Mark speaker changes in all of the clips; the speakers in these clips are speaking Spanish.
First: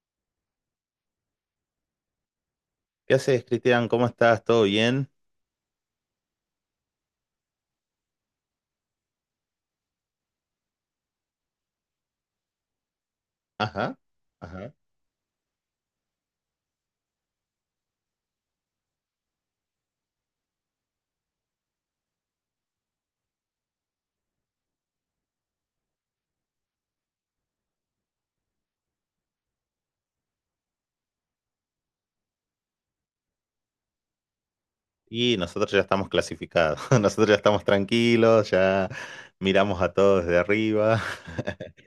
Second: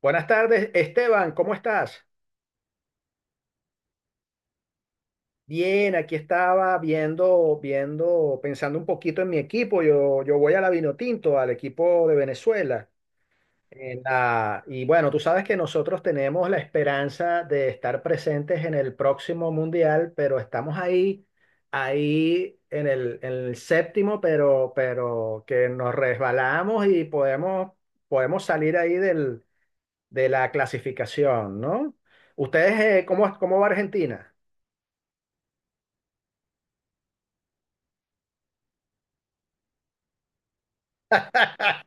Speaker 1: Buenas tardes, Esteban, ¿cómo estás?
Speaker 2: ¿Qué haces, Cristian? ¿Cómo estás? ¿Todo bien?
Speaker 1: Bien, aquí estaba viendo, pensando un poquito en mi equipo. Yo voy a la Vinotinto, al equipo de Venezuela.
Speaker 2: Ajá,
Speaker 1: En la-
Speaker 2: ajá.
Speaker 1: y bueno, tú sabes que nosotros tenemos la esperanza de estar presentes en el próximo mundial, pero estamos ahí en el séptimo, pero que nos resbalamos y podemos salir ahí de la clasificación, ¿no? ¿Ustedes cómo va Argentina?
Speaker 2: Y nosotros ya estamos clasificados, nosotros ya estamos tranquilos, ya miramos a todos desde arriba.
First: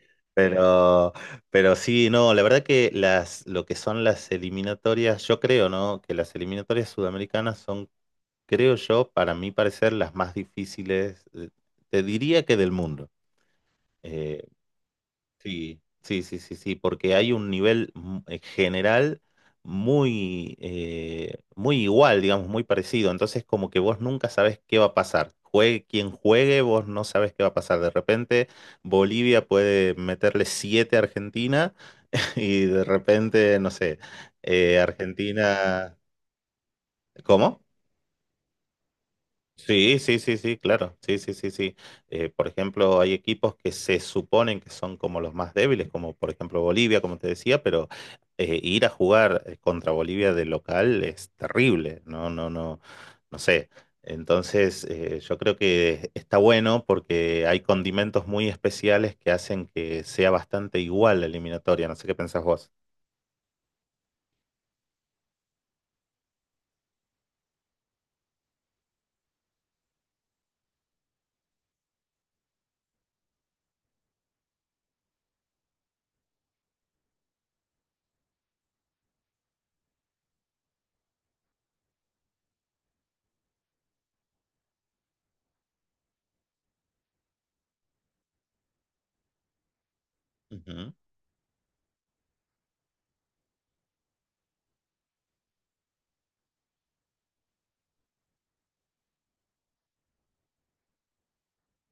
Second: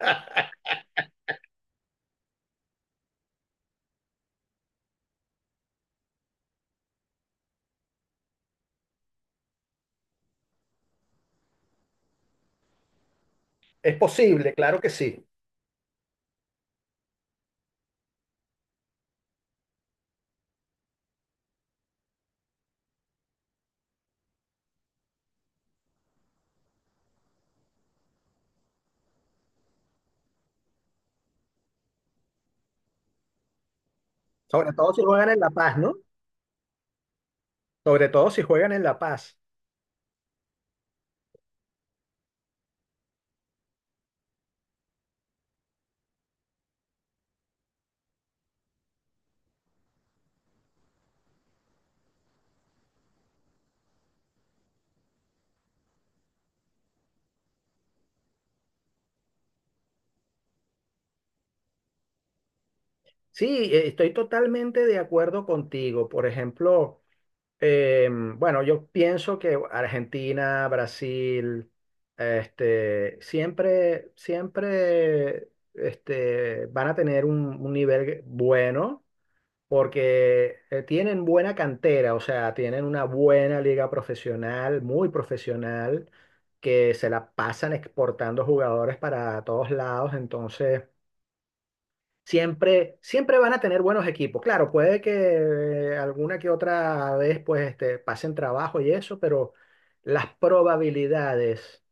Speaker 2: pero, pero sí, no, la verdad que lo que son las eliminatorias, yo creo, ¿no? Que las eliminatorias sudamericanas son, creo yo, para mi parecer, las más difíciles, te diría que del mundo.
Speaker 1: Es
Speaker 2: Eh,
Speaker 1: posible, claro que sí.
Speaker 2: Sí, sí, sí, sí, sí, porque hay un nivel general muy igual, digamos, muy parecido. Entonces, como que vos nunca sabés qué va a pasar. Juegue quien juegue, vos no sabés qué va a pasar. De repente, Bolivia puede meterle 7 a Argentina y de repente, no sé,
Speaker 1: Sobre todo si juegan en La Paz, ¿no?
Speaker 2: Argentina. ¿Cómo?
Speaker 1: Sobre todo si juegan en La Paz.
Speaker 2: Sí, sí, sí, sí, claro. Sí, sí, sí, sí. Por ejemplo, hay equipos que se suponen que son como los más débiles, como por ejemplo Bolivia, como te decía, pero ir a jugar contra Bolivia de local es terrible. No, no, no, no sé. Entonces, yo creo que está bueno porque hay condimentos muy especiales que hacen que sea bastante igual la eliminatoria. No sé qué pensás vos.
Speaker 1: Sí, estoy totalmente de acuerdo contigo. Por ejemplo, bueno, yo pienso que Argentina, Brasil, este, siempre, este, van a tener un nivel bueno porque tienen buena cantera, o sea, tienen una buena liga profesional, muy profesional, que se la pasan exportando jugadores para todos lados, entonces
Speaker 2: Ujú,
Speaker 1: siempre van a tener buenos equipos. Claro, puede que alguna que otra vez pues este, pasen trabajo y eso, pero las probabilidades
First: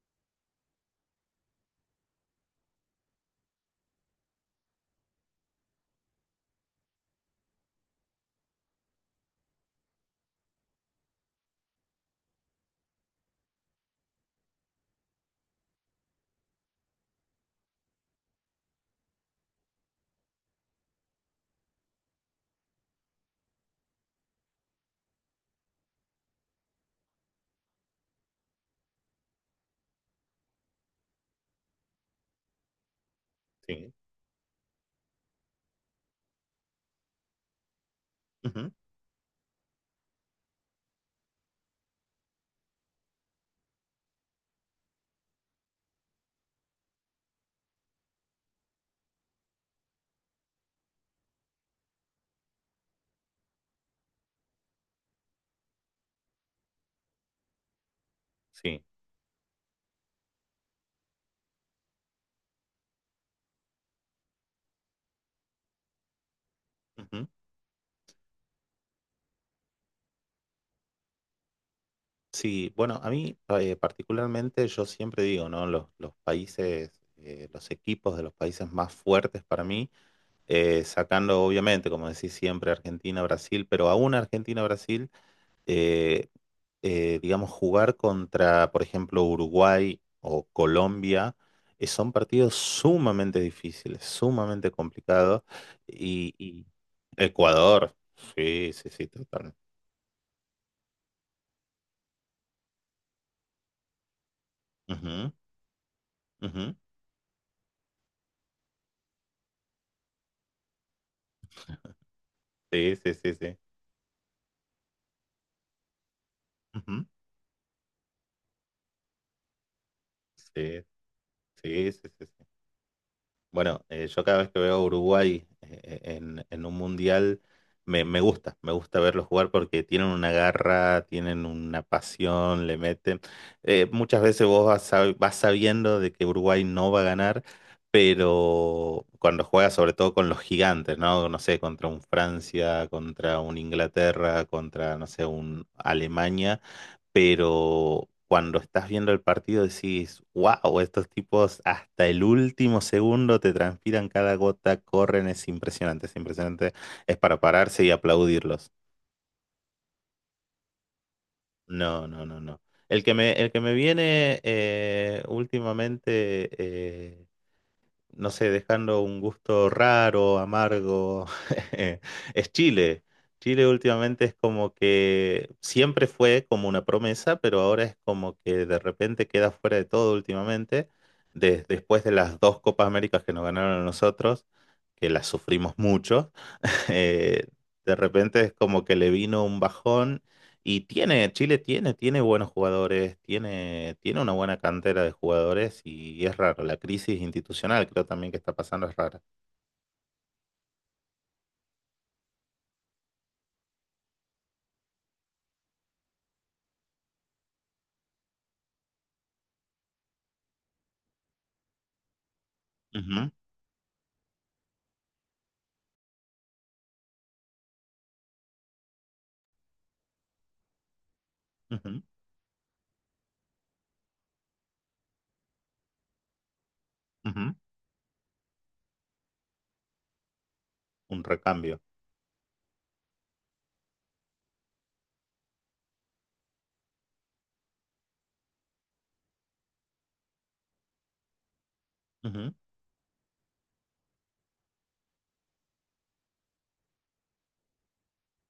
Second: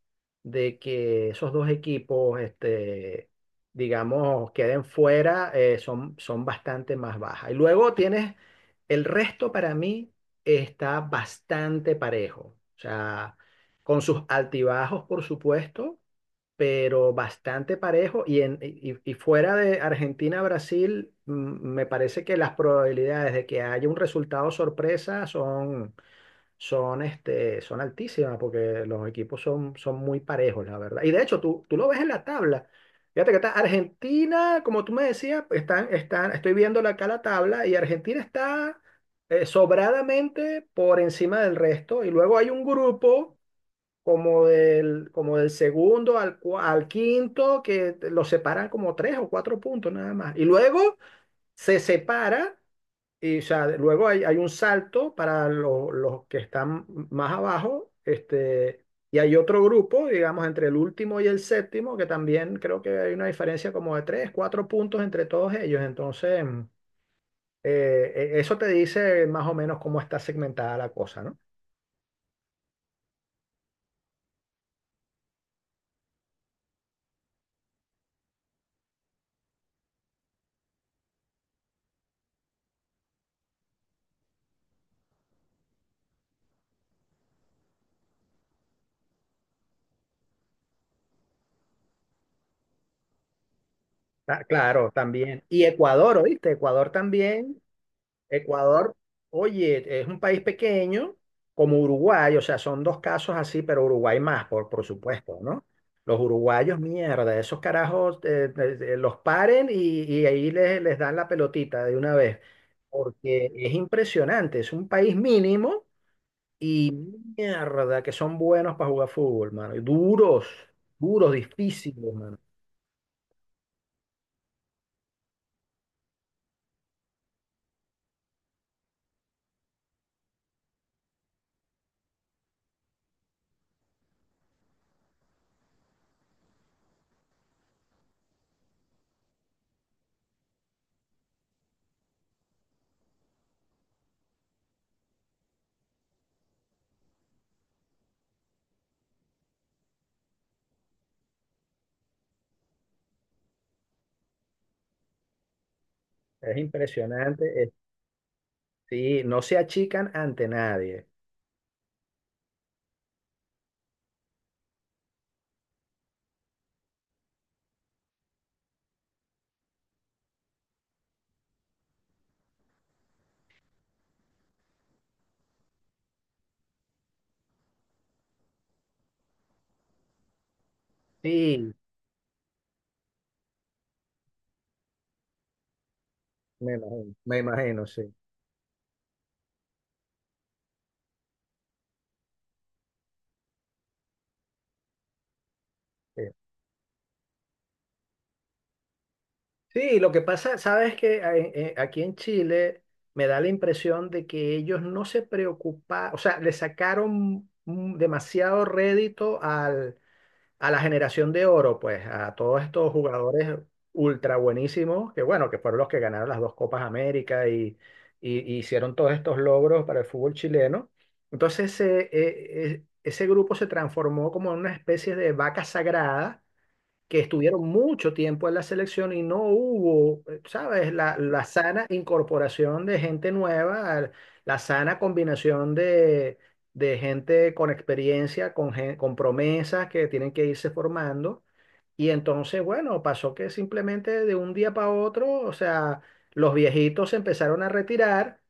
Speaker 1: de que esos dos equipos, este, digamos, queden fuera son bastante más bajas. Y luego tienes el resto para mí está bastante parejo. O sea, con sus altibajos, por supuesto, pero bastante parejo. Y fuera de Argentina-Brasil, me parece que las probabilidades de que haya un resultado sorpresa son altísimas, porque los equipos son muy parejos, la verdad. Y de hecho, tú lo ves en la tabla. Fíjate que está
Speaker 2: sí.
Speaker 1: Argentina, como tú me decías, estoy viendo acá la tabla y Argentina
Speaker 2: Ujú,
Speaker 1: está sobradamente por encima del resto. Y luego hay un grupo como del segundo al quinto, que los separan como tres o cuatro puntos nada más. Y luego se separa, y o sea, luego hay un salto para los que están más abajo,
Speaker 2: sí.
Speaker 1: este, y hay otro grupo, digamos, entre el último y el séptimo, que también creo que hay una diferencia como de tres, cuatro puntos entre todos ellos. Entonces,
Speaker 2: Ujú.
Speaker 1: eso te dice más o menos cómo está segmentada la cosa, ¿no?
Speaker 2: Sí, bueno, a mí particularmente yo siempre digo, ¿no? Los países, los equipos de los países más fuertes para mí, sacando obviamente, como decís siempre, Argentina, Brasil, pero aún Argentina, Brasil, eh, digamos, jugar contra, por ejemplo, Uruguay o Colombia, son partidos sumamente difíciles,
Speaker 1: Ah,
Speaker 2: sumamente
Speaker 1: claro, también.
Speaker 2: complicados.
Speaker 1: Y Ecuador,
Speaker 2: Y,
Speaker 1: ¿oíste?
Speaker 2: y
Speaker 1: Ecuador también.
Speaker 2: Ecuador, sí, sí,
Speaker 1: Ecuador,
Speaker 2: sí, total.
Speaker 1: oye, es un país pequeño como Uruguay, o sea, son dos casos así, pero Uruguay más, por
Speaker 2: Ujú,
Speaker 1: supuesto, ¿no? Los
Speaker 2: ujú,
Speaker 1: uruguayos, mierda, esos carajos los paren y ahí les dan la pelotita de una vez,
Speaker 2: sí, sí, sí,
Speaker 1: porque
Speaker 2: sí.
Speaker 1: es impresionante, es un país mínimo y
Speaker 2: Ujú.
Speaker 1: mierda, que son buenos para jugar fútbol, mano, y duros,
Speaker 2: Sí,
Speaker 1: duros,
Speaker 2: sí, sí,
Speaker 1: difíciles,
Speaker 2: sí,
Speaker 1: mano.
Speaker 2: sí. Bueno, yo cada vez que veo a Uruguay en un mundial, me gusta verlos jugar porque tienen una garra, tienen una pasión, le meten. Muchas veces vos vas, vas sabiendo de que Uruguay no va a ganar, pero cuando juega sobre todo con los gigantes, ¿no? No sé, contra un Francia, contra un Inglaterra, contra, no sé, un Alemania, pero cuando estás viendo el partido decís, wow, estos tipos hasta el último segundo te transpiran cada gota, corren, es impresionante, es
Speaker 1: Es
Speaker 2: impresionante, es para
Speaker 1: impresionante,
Speaker 2: pararse y aplaudirlos.
Speaker 1: sí, no se achican ante nadie.
Speaker 2: No, no, no, no. El que me viene últimamente, no sé, dejando un gusto raro, amargo. Es Chile. Chile últimamente es como que siempre fue como una promesa, pero ahora es como que de repente queda fuera de todo últimamente,
Speaker 1: Sí,
Speaker 2: después de las dos Copas Américas que nos ganaron a nosotros, que las sufrimos mucho.
Speaker 1: me imagino, me
Speaker 2: eh,
Speaker 1: imagino,
Speaker 2: de
Speaker 1: sí.
Speaker 2: repente es como que le vino un bajón y Chile tiene, tiene, buenos jugadores, tiene una buena cantera de jugadores
Speaker 1: Sí,
Speaker 2: y es raro. La crisis institucional creo también que está pasando es rara.
Speaker 1: sí, lo que pasa, sabes que aquí en Chile me da la impresión de que ellos no se preocuparon, o sea, le sacaron demasiado rédito a la generación de oro, pues, a todos estos
Speaker 2: Ujú,
Speaker 1: jugadores ultra buenísimos, que bueno, que fueron los que ganaron las dos Copas América y hicieron todos estos logros para el fútbol chileno. Entonces,
Speaker 2: ujú,
Speaker 1: ese grupo se transformó como en una especie de vaca sagrada que
Speaker 2: ujú.
Speaker 1: estuvieron mucho tiempo en la selección y no hubo, ¿sabes? La,
Speaker 2: Un
Speaker 1: la
Speaker 2: recambio.
Speaker 1: sana incorporación de gente nueva, la sana combinación de gente con experiencia, con promesas que tienen que irse formando. Y
Speaker 2: Ujú,
Speaker 1: entonces, bueno, pasó que simplemente de un día para otro, o sea, los viejitos se empezaron a retirar,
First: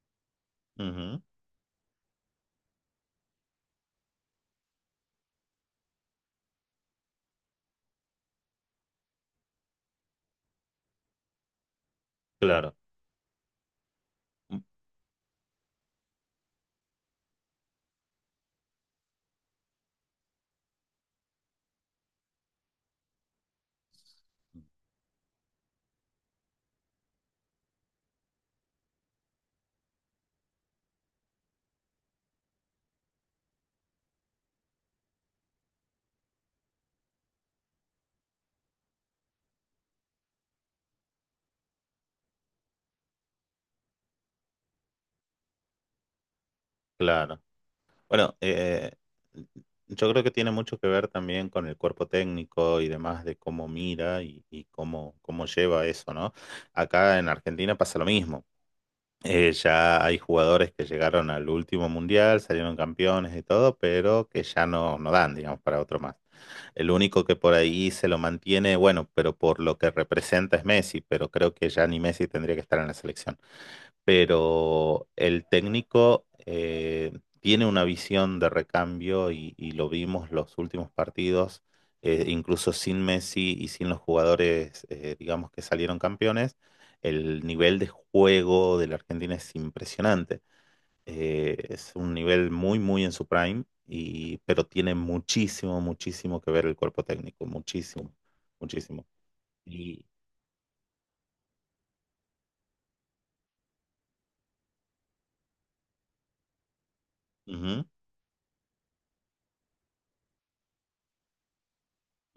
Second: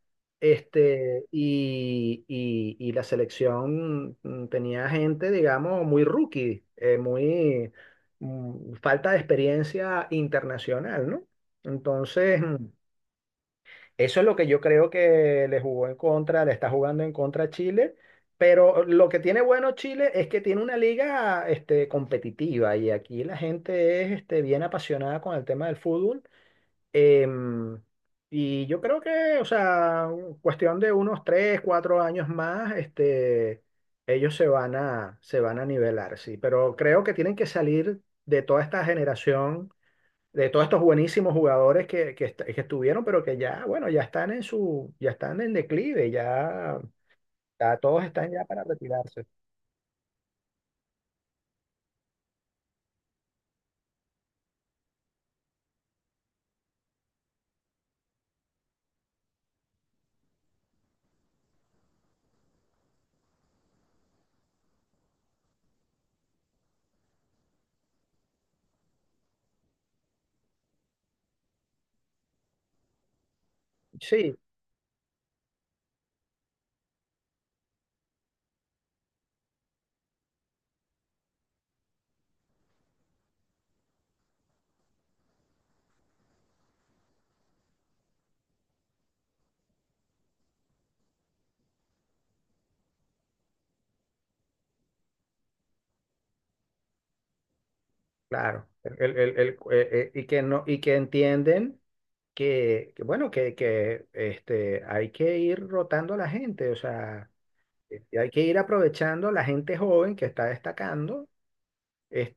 Speaker 2: ujú.
Speaker 1: este, y la selección tenía gente, digamos, muy rookie, muy falta de experiencia internacional, ¿no? Entonces,
Speaker 2: Claro,
Speaker 1: eso es lo que yo
Speaker 2: mm,
Speaker 1: creo que le jugó en contra, le está jugando en contra a Chile, pero lo que tiene bueno Chile es que tiene una liga este, competitiva y aquí la gente es este, bien apasionada con el tema del fútbol. Em, y yo creo que, o sea, cuestión de unos tres, cuatro años más, este, ellos se van a nivelar, sí, pero creo que tienen que salir de toda esta generación de todos estos buenísimos jugadores que estuvieron, pero que ya, bueno, ya están en declive, ya,
Speaker 2: claro.
Speaker 1: ya todos están
Speaker 2: Bueno,
Speaker 1: ya para retirarse.
Speaker 2: yo creo que tiene mucho que ver también con el cuerpo técnico y demás de cómo mira y cómo lleva eso, ¿no? Acá en Argentina pasa lo mismo. Ya hay jugadores que llegaron al último mundial, salieron campeones y todo, pero que ya no dan, digamos, para otro más. El único que por ahí se lo mantiene, bueno, pero por lo que representa es Messi, pero creo que ya ni Messi tendría que estar en la selección,
Speaker 1: Sí,
Speaker 2: pero el técnico tiene una visión de recambio y lo vimos los últimos partidos. Incluso sin Messi y sin los jugadores, digamos, que salieron campeones, el nivel de juego de la Argentina es impresionante. Es un nivel muy, muy en su prime, pero tiene muchísimo, muchísimo que ver el cuerpo técnico, muchísimo,
Speaker 1: claro.
Speaker 2: muchísimo.
Speaker 1: El, el- el- eh,
Speaker 2: Y,
Speaker 1: eh, y que no, y que entienden bueno, que este, hay que ir rotando a la gente, o sea,
Speaker 2: Ujú,
Speaker 1: hay que ir aprovechando a la gente joven que está destacando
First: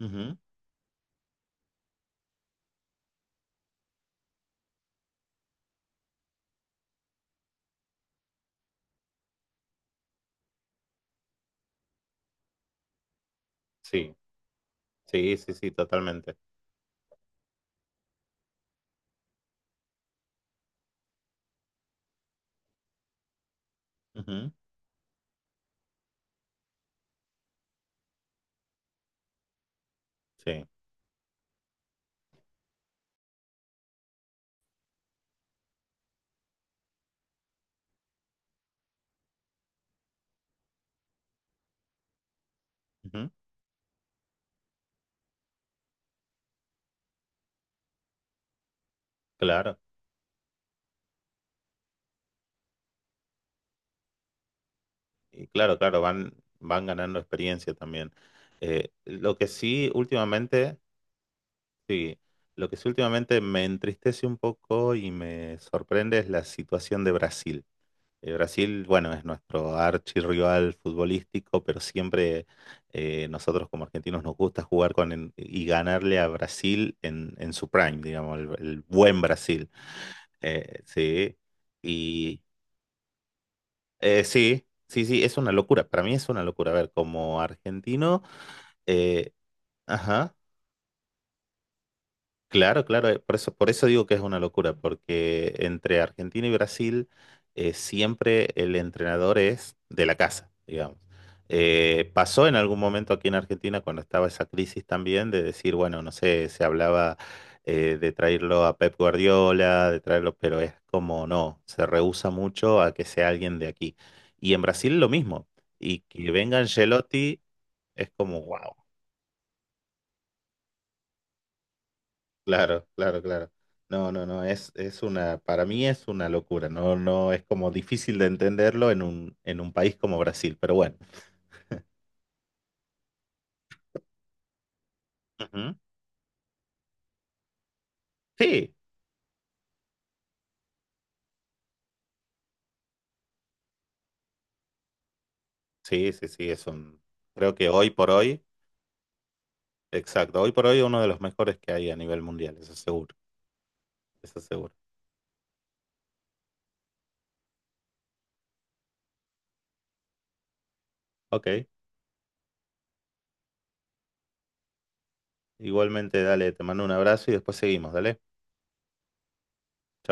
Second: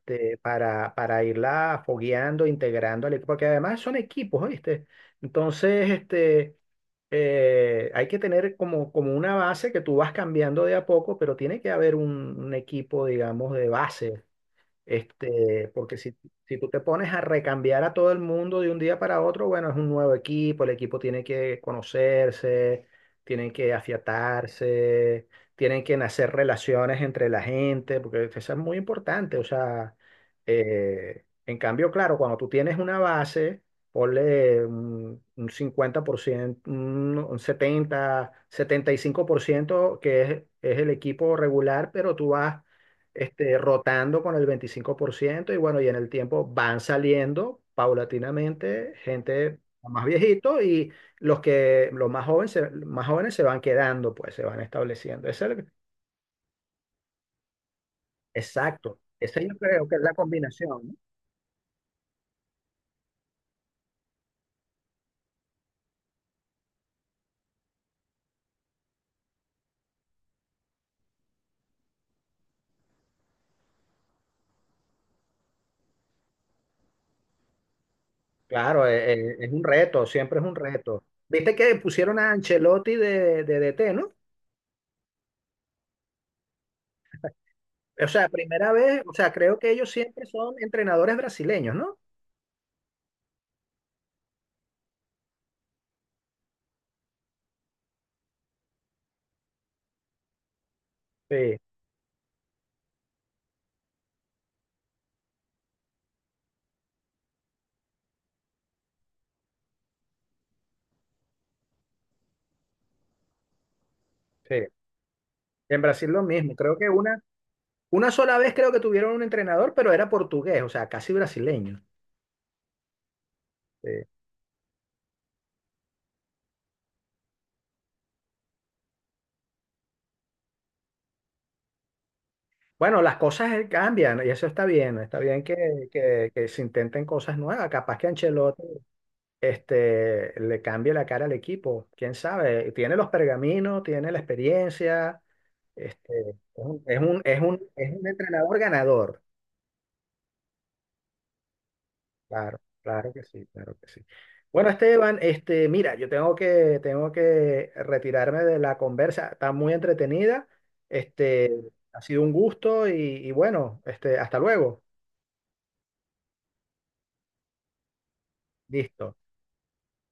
Speaker 2: ujú,
Speaker 1: para irla fogueando, integrando al equipo, porque además son equipos, ¿viste? Entonces, este, hay que tener como, como una base que tú vas cambiando de a poco, pero tiene que haber un equipo, digamos, de
Speaker 2: sí,
Speaker 1: base
Speaker 2: sí, sí,
Speaker 1: este,
Speaker 2: sí,
Speaker 1: porque si,
Speaker 2: totalmente.
Speaker 1: si tú te pones a recambiar a todo el mundo de un día para otro, bueno, es un nuevo equipo, el equipo tiene que conocerse, tienen que
Speaker 2: Ujú.
Speaker 1: afiatarse, tienen que nacer relaciones entre la gente, porque eso es muy importante. O sea,
Speaker 2: Sí,
Speaker 1: en cambio, claro, cuando tú tienes una base, ponle un 50%, un setenta y cinco por ciento que es el equipo regular, pero tú vas
Speaker 2: ujú,
Speaker 1: este, rotando con el 25% y bueno, y en el tiempo van saliendo paulatinamente gente
Speaker 2: claro,
Speaker 1: más viejito y los que los más jóvenes se van quedando, pues se van estableciendo.
Speaker 2: y claro, claro, van ganando experiencia también.
Speaker 1: Exacto.
Speaker 2: Lo
Speaker 1: Esa yo
Speaker 2: que
Speaker 1: creo
Speaker 2: sí
Speaker 1: que es la
Speaker 2: últimamente,
Speaker 1: combinación, ¿no?
Speaker 2: sí, lo que sí últimamente me entristece un poco y me sorprende es la situación de Brasil. Brasil, bueno, es nuestro archirrival futbolístico, pero siempre nosotros como argentinos nos gusta jugar con en- y ganarle a Brasil en, su prime, digamos, el
Speaker 1: Claro,
Speaker 2: buen
Speaker 1: un
Speaker 2: Brasil.
Speaker 1: reto, siempre es un reto.
Speaker 2: Sí.
Speaker 1: Viste que pusieron a Ancelotti de DT, ¿no?
Speaker 2: Sí, sí, sí, es una locura. Para mí es una locura. A ver, como
Speaker 1: O
Speaker 2: argentino,
Speaker 1: sea, primera vez, o sea,
Speaker 2: eh,
Speaker 1: creo que ellos siempre
Speaker 2: ajá.
Speaker 1: son entrenadores brasileños, ¿no?
Speaker 2: Claro, claro, por eso digo que es una locura, porque entre Argentina y Brasil siempre el entrenador es de la casa, digamos.
Speaker 1: Sí,
Speaker 2: Pasó en algún momento aquí en Argentina cuando estaba esa crisis también de decir, bueno, no sé, se hablaba de traerlo a Pep Guardiola, de traerlo, pero es como no, se rehúsa mucho a que sea alguien de aquí. Y
Speaker 1: sí.
Speaker 2: en Brasil lo mismo,
Speaker 1: En
Speaker 2: y
Speaker 1: Brasil lo
Speaker 2: que
Speaker 1: mismo.
Speaker 2: venga
Speaker 1: Creo que
Speaker 2: Ancelotti es
Speaker 1: una sola
Speaker 2: como,
Speaker 1: vez creo
Speaker 2: wow.
Speaker 1: que tuvieron un entrenador, pero era portugués, o sea, casi brasileño.
Speaker 2: Claro, claro, claro.
Speaker 1: Sí.
Speaker 2: No, no, no, es una, para mí es una locura, no, no, es como difícil de entenderlo en un, país como Brasil, pero bueno.
Speaker 1: Bueno, las cosas cambian y eso está bien
Speaker 2: Ujú.
Speaker 1: que se intenten cosas nuevas. Capaz que Ancelotti
Speaker 2: Sí,
Speaker 1: este, le cambie la cara al equipo, quién sabe. Tiene los pergaminos, tiene la experiencia,
Speaker 2: sí, sí,
Speaker 1: este, es
Speaker 2: sí,
Speaker 1: un, es un, es
Speaker 2: creo
Speaker 1: un
Speaker 2: que hoy
Speaker 1: es un
Speaker 2: por hoy,
Speaker 1: entrenador ganador.
Speaker 2: exacto, hoy por hoy uno de los mejores que hay a nivel mundial,
Speaker 1: Claro,
Speaker 2: eso
Speaker 1: claro
Speaker 2: seguro,
Speaker 1: que sí, claro que sí.
Speaker 2: eso
Speaker 1: Bueno,
Speaker 2: seguro.
Speaker 1: Esteban, este, mira, yo tengo que retirarme de la conversa. Está muy entretenida. Este,
Speaker 2: Ok,
Speaker 1: ha sido un gusto y bueno, este, hasta luego.
Speaker 2: igualmente, dale, te mando un abrazo y después seguimos, dale.
Speaker 1: Listo.